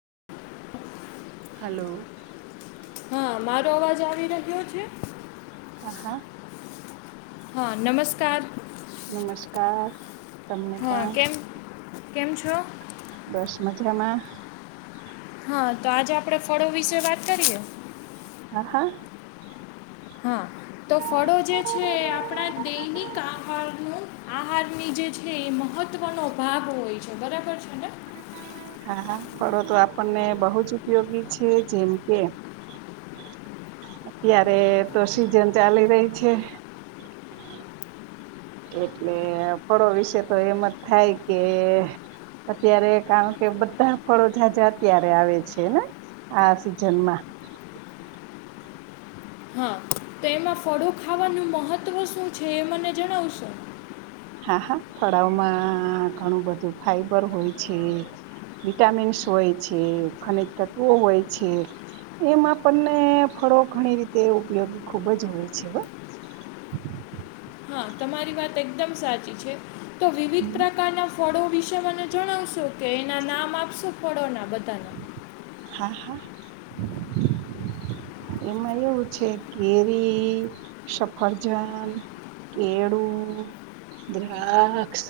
[inaudible] hello હા મારો અવાજ આવી રહ્યો છે હા હા હા નમસ્કાર નમસ્કાર તમને હા પણ કેમ કેમ છો બસ મજામાં હા તો આજે આપડે ફળો વિશે વાત કરીએ હા હા હા તો ફળો જે છે એ આપણા દૈનિક આહાર આહારની જે છે એ મહત્વનોો ભાગ હોય છે બરાબર છે ને હા હા ફળો તો આપણને બહુ જ ઉપયોગી છે જેમ કે અત્યારે તો સીઝન ચાલી રહી છે એટલે ફળો વિશે તો એમ જ થાય કે અત્યારે કારણ કે બધા ફળો જાઝા અત્યારે આવે છે ને આ સિઝનમાં હા તો એમાં ફળું ખાવાનું મહત્વ શું છે એ મને જણાવશો હા હા ફળાવમાં ઘણું બધું ફાઈબર હોય છે વિટામિન્સ હોય છે ખનિજ તત્વો હોય છે એમાં પણણને ફળો ઘણી રીતે ઉપયોગી ખૂબ જ હોય છે વા હા તમારી વાત એકદમ સાચી છે તો વિવિધ પ્રકારના ફળો વિશે મને જણાવશો કે એના નામ આપશો ફળોના બધાના આ હા એમાં એવું છે કેરી સફરજન કેળું દ્રાક્ષ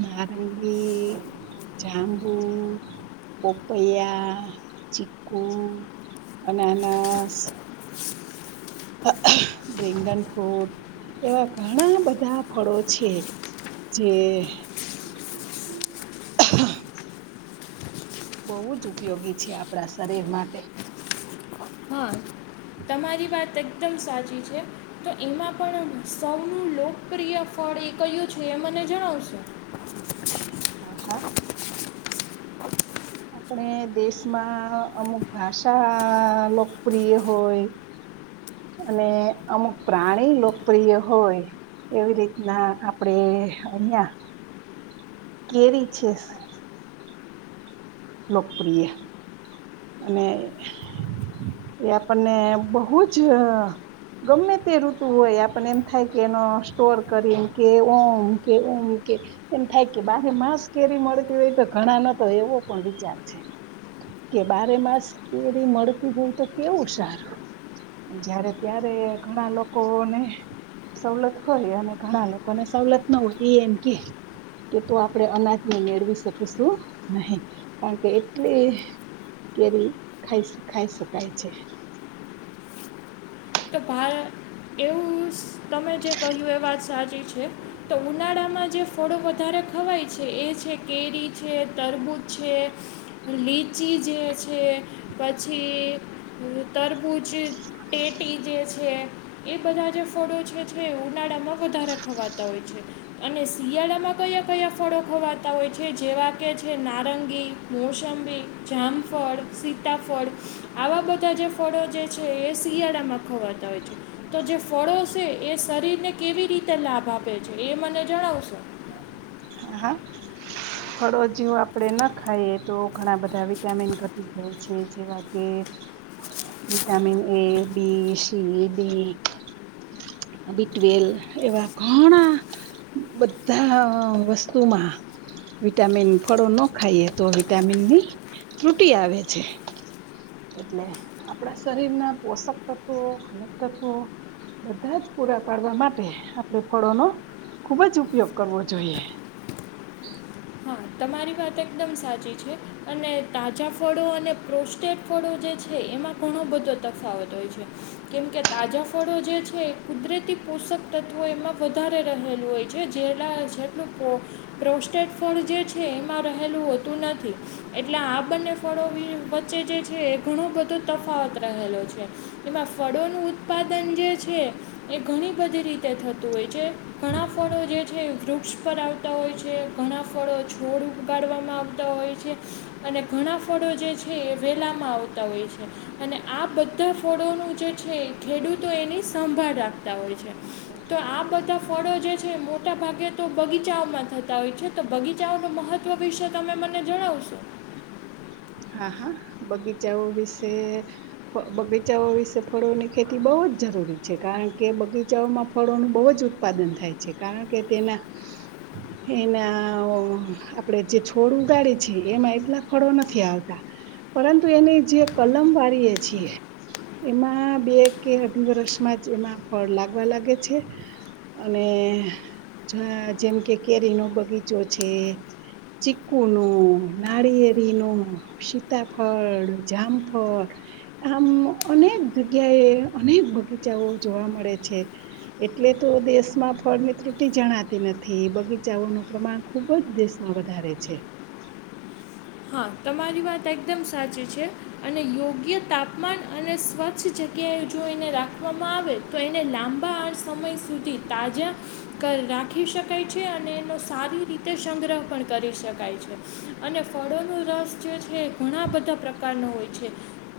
નારંગી જાાંબુ પોપૈયા ચીકુ અનસ ડ્રેંગન ફ્રૂટ એવા ઘણા બધા ફળો છે જે બહુ જ ઉપયોગી છે આપણા શરીર માટે હા તમારી વાત એકદમ સાચી છે તો એમાં પણ સૌનું લોકપ્રિય ફળ એ કયું છે એ મને જણાવશેો હ હા આપણે દેશમાં અમુક ભાષા લોકપ્રિય હોય અને અમુક પ્રાણી લોકપ્રિય હોય એવી રીતના આપણેે અહિયાં કેરી છે લોકપ્રિય અને એ આપણને બહુ જ ગમે તે ઋતુ હોય આપને એમ થાય કે એનો સ્ટોર કરીને કે ઓમ કે ઓમ કે એમ થાય કે બારે માંસ કેરી મળતી હોય તો ઘણા નતો એવો પણ વિચાર છે કે બારે માસ કેરી મળતી હોય તો કેવું સારું જ્યારે ત્યારે ઘણા લોકોને સવલત હોય અને ઘણા લોકોને સવલત ના હોય એ એમ કે કે તો આપણે અનાજને મેળવી શકીશું નહી કારણ કે એટલી કેરી ખાઈ ખાઈ શકાય છે તો ભ એવું તમે જે કહ્યું એ વાત સાચી છે તો ઉનાળામાં જે ફળો વધારે ખવાય છે એ છે કેરી છે તરબૂચ છે લીચી જે છે પછી તરબૂચ તે ટી જે છે એ બધા જે ફળો જે છે એ ઉનાળામાં વધારે ખવાતા હોય છે અને શિયાળામાં કયા કયા ફળો ખવાતા હોય છે જેવા કે છે નારંગી મોસંબી જામફળ સીતાફળ આવા બધા જે ફળો જે છે એ શિયાળા ખતા હોય છે તો જે ફળો છે એ શરીર ને કેવી રીતે લાભ આપે છે એ મને જણાવશો હ હા ફળોજીવ આપણેે ન ખાઈએ તો ઘણા બધા વિટામિન ઘટી જાય છે જેવા કે vitamin A B C D બીટવેલ એવા ઘણા બધા વસ્તુ વિટામિન ફળો ન ખાઈએ તો વિટામિનની ત્રુટી આવે છે એટલે આપણા શરીરના પોષક તત્વો ખનિક તત્વો બધા જ પૂરા પાડવા માટે આપણે ફળોનોો ખુબ જ ઉપયોગ કરવો જોઈએ [inaudible] હા તમારી વાત એકદમ સાચી છે અને તાજા ફળો અને પ્રોસ્ટેટ ફળો જે છે એમાં ઘણો બધો તફાવત હોય છે કેમકે તાજા ફળો જે છે એ કુદરતી પોષક તત્વો એમાં વધારે રહેલું હોય છે જેલા જેટલું પ્રોસ્ટેટ ફળ જે છે છે એમાં રહેલું હોતું નથી એટલે આ બંને ફળો વચ્ચે જે છે એ ઘણો બધો તફાવત રહેલો છે એમાં ફળોનું ઉત્પાદન જે છે એ ઘણી બધી રીતે થતું હોય છે ઘણા ફળો જે છે વૃક્ષક્ષ પર આવતા હોય છે ઘણા ફળો છોડ ઉગાડવામાં આવતા હોય છે અને ઘણા ફળો જે છે એ વેલાવામાં આવતા હોય છે અને આ બધા ફળોનું જે છે એ ખેડૂતો એની સંભાળ રાખતા હોય છે તો આ બધા ફળો જે છે મોટા મોટા ભાગે તો બગીચામાં થતા હોય છે તો બગીચ બચાવનું મહત્વ વિશે તમે મને જણાવશો હા હા બગીચાઓ વિશે બગીચાઓ વિશે ફળોની ખેતી બહુ જ જરૂરી છે કારણ કે બગીચાઓમાં ફળોનું બહુ જ ઉત્પાદન થાય છે કારણ કે તેના એના આપણેે જે છોડ ઉગાડે છે એમાં એટલા ફળો નથી આવતા પરંતુ એની જે કલમ વાળીએ છીએ એમાં બે કે અઢી વર્ષમાં જ એમાં ફળ લાગવા લાગે છે અને જેમ કે કેરીનોો બગીચો છે ચીકુનોો નાળિયેરીનોો સીતાફળ જામફળ આમ અનેક જગ્યાએ અનેક બગીચાઓ જોવા મળે છે એટલે તો દેશમાં ફળ ની ત્રુટી જણાતી નથી બગીચાઓનું પ્રમાણ ખૂબ જ દેશમાં વધારે છે ા તમારી વાત એકદમ સાચી છે અને યોગ્ય તાપમાન અને સ્વચ્છ જગ્યાએ જો એને રાખવામાં આવે તો એને લાંબા આળ સમય સુધી તાજા રાખી શકાય છે અને એનો સારી રીતે સંગ્રહ પણ કરી શકાય છે અને કળોનો રસ જે છે ઘણા બધા પ્રકારનો હોય છે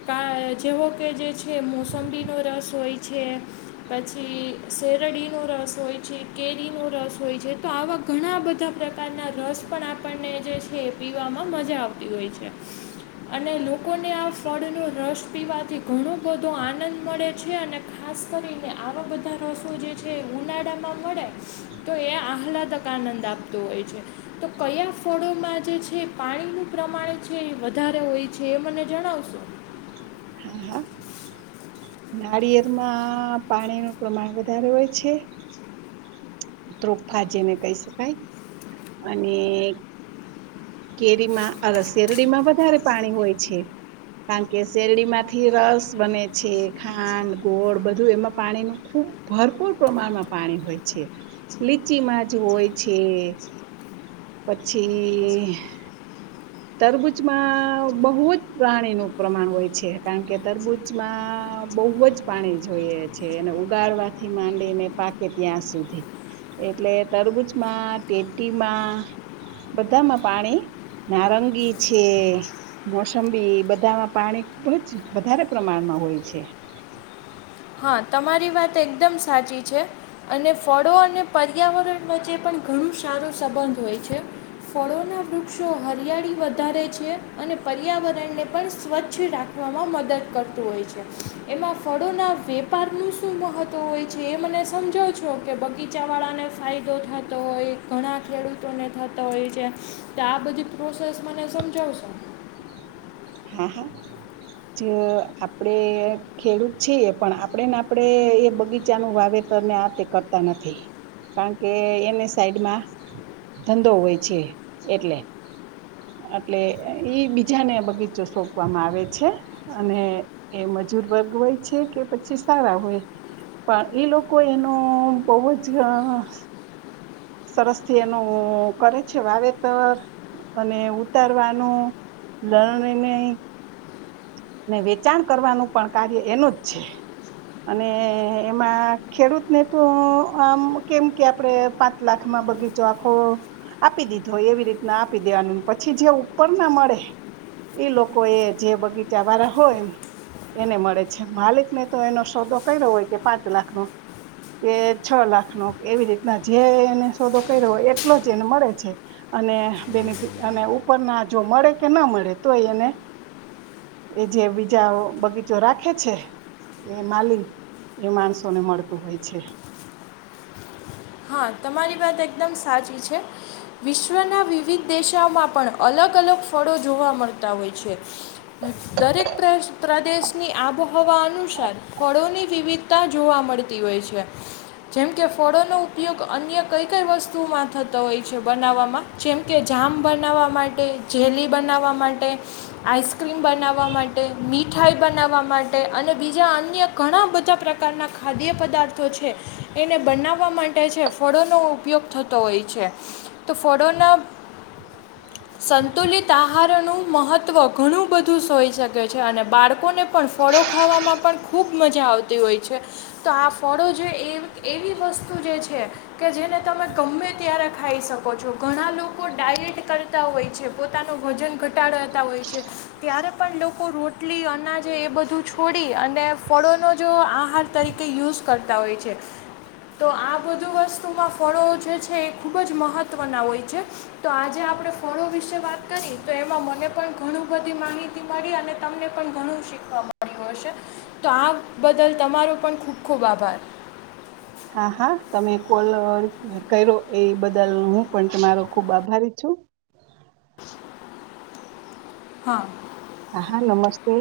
કા જેવો કે જે છે મોસંબીનો રસ હોય છે પછી શેરડીનો રસ હોય છે કેરીનો રસ હોય છે તો આવા ઘણા બધા પ્રકારના રસ પણ આપણને જે છે પી પીવામાં મજા આવતી હોય છે અને લોકોને આ ફળનોો રસ પીવાથી ઘણો બધો આનંદ મળે છે અને ખાસ કરીને આવા બધા રસો જે છે ઉનાળામાં મળે તો એ આહલાદક આનંદ આપતો હોય છે તો કયા ફળોમાં જે છે પાણીનું પ્રમાણ છે વધારે હોય છે એ મને જણાવશો નાળિયેર માં પાણીનું પ્રમાણ વધારે હોય છે ત્રોફા જેને કહી શકાય અને કેરીમાં અ શેરડીમાં વધારે પાણી હોય છે કારણ કે શેરડીમાંથી રસ બને છે ખાંડ ગોળ બધું એમાં પાણીનું ખૂબ ભરપૂર પ્રમાણમાં પાણી હોય છે લીચીમાં જ હોય છે પછી તરબૂચમાં બહુ જ પ્રાણીનું પ્રમાણ હોય છે કારણ કે તરબૂચમાં બહુ જ પાણી જોઈએ છે અને ઉગાડવાથી માંડીને પાકે ત્યાં સુધી એટલે તરબૂચમાં તેટીમાં બધામાં પાણી નારંગી છે મોસંબી બધામાં પાણી ખૂબ જ વધારે પ્રમાણમાં હોય છે હા તમારી વાત એકદમ સાચી છે અને ફળો અને પર્યાવરણ વચ્ચે પણ ઘણું સારો સંબંધ હોય છે ફળોનાં વૃક્ષો હરિયાળી વધારે છે અને પર્યાવરણને પણ સ્વચ્છ રાખવામાં મદદ કરતું હોય છે એમાં ફળોના વેપારનું શું મહત્ત્વ હોય છે એ મને સમજાવશો કે બગીચાવાળાને ફાયદો થતો હોય ઘણા ખેડૂતોને થતો હોય છે તો આ બધી પ્રોસેસ મને સમજાવશો હા હા જે આપડે ખેડૂત છેએ પણ આપણેે ને આપણેે એ બગીચાનુંું વાવેતર ને આ તે કરતા નથી કારણ કે એને સાઈડમાં ધંધો હોય છે એટલે એટલે ઈ બીજાને બગીચ સોંપવામાં આવે છે અને એ મજૂર વર્ગ હોય છે કે પછી સારા હોય પણ એ લોકો એનો બહુ જ સરસ થી એનું કરે છે વાવેતર અને ઉતારવાનું લરણી ન ને વેચાણ કરવાનું પણ કાર્ય એનું જ છે અને એમાં ખેડૂતને તો આમ કેમ કે આપણે લાખ બગીચો આખો આપી દીધો હોય એવી રીતના આપી દેવાનું પછી જે ઉપર ના મળે એ લોકો એ જે બગીચા વાળા હોય એને મળે છે માલિકને તો એનો સોદો કર્યો હોય કે પાંચ લાખનોો કે છ લાખનોો એવી રીતના જે સોદો કર્યો એટલો જ એને મળે છે અને બેનિફિ અને ઉપરના જો મળે કે ના મળે તો એને એ જે બીજા બગીચો રાખે છે એ માલી એ માણસોને મળતું હોય છે હા તમારી વાત એકદમ સાચી છે વિશ્વના વિવિધ દેશાઓમાં પણ અલગ અલગ ફળો જોવા મળતા હોય છે દરેક પ્રદેશની આબોહવા અનુસાર ફળોની વિવિધ તા જોવા મળતી હોય છે જેમકે ફળોનો ઉપયોગ અન્ય કઈ કઈ વસ્તુઓમાં થતો હોય છે બનાવવામાં જેમ કે જામ બનાવવા માટે જેલી બનાવવા માટે આઈસ્ક્રીમ બનાવવા માટે મીઠાઈ બનાવવા માટે અને બીજા અન્ય ઘણા બધા પ્રકારના ખાદ્ય પદાર્થો છે એને બનાવવા માટે ફળોનો ઉપયોગ થતો હોય છે તો ફળોના સંતુલિત આહારનું મહત્વ ઘણું બધું સ હોઈ શકે છે અને બાળકોને પણ ફળો ખાવામાં પણ ખૂબ મજા આવતી હોય છે તો આ ફળો જે એવી વસ્તુ જે છે છે કે જેને તમે ગમે ત્યારે ખાઈ શકો છો ઘણા લોકો ડાયટ કરતા હોય છે પોતાનું વજન ઘટાડાતા હોય છે ત્યારે પણ લોકો રોટલી અનાજે એ બધું છોડી અને ફળોનો જો આહાર તરીકે યુઝ કરતા હોય છે તો આ આ બધું વસ્તુમાં ફળો જે છે એ ખૂબ જ મહત્ત્વના હોય છે તો આજે આપણે ફળો વિશે વાત કરી તો એમાં મને પણ ઘણું બધી માહિતી મળી અને તમને પણ ઘણું શીખવા મળ્યું હશે તો આ બદલ તમારો પણ ખૂબ ખૂબ આભાર હા હા તમે કોલ કર્યો એ બદલ હું પણ તમારો ખુબ આભારી છું હા હા હા નમસ્તે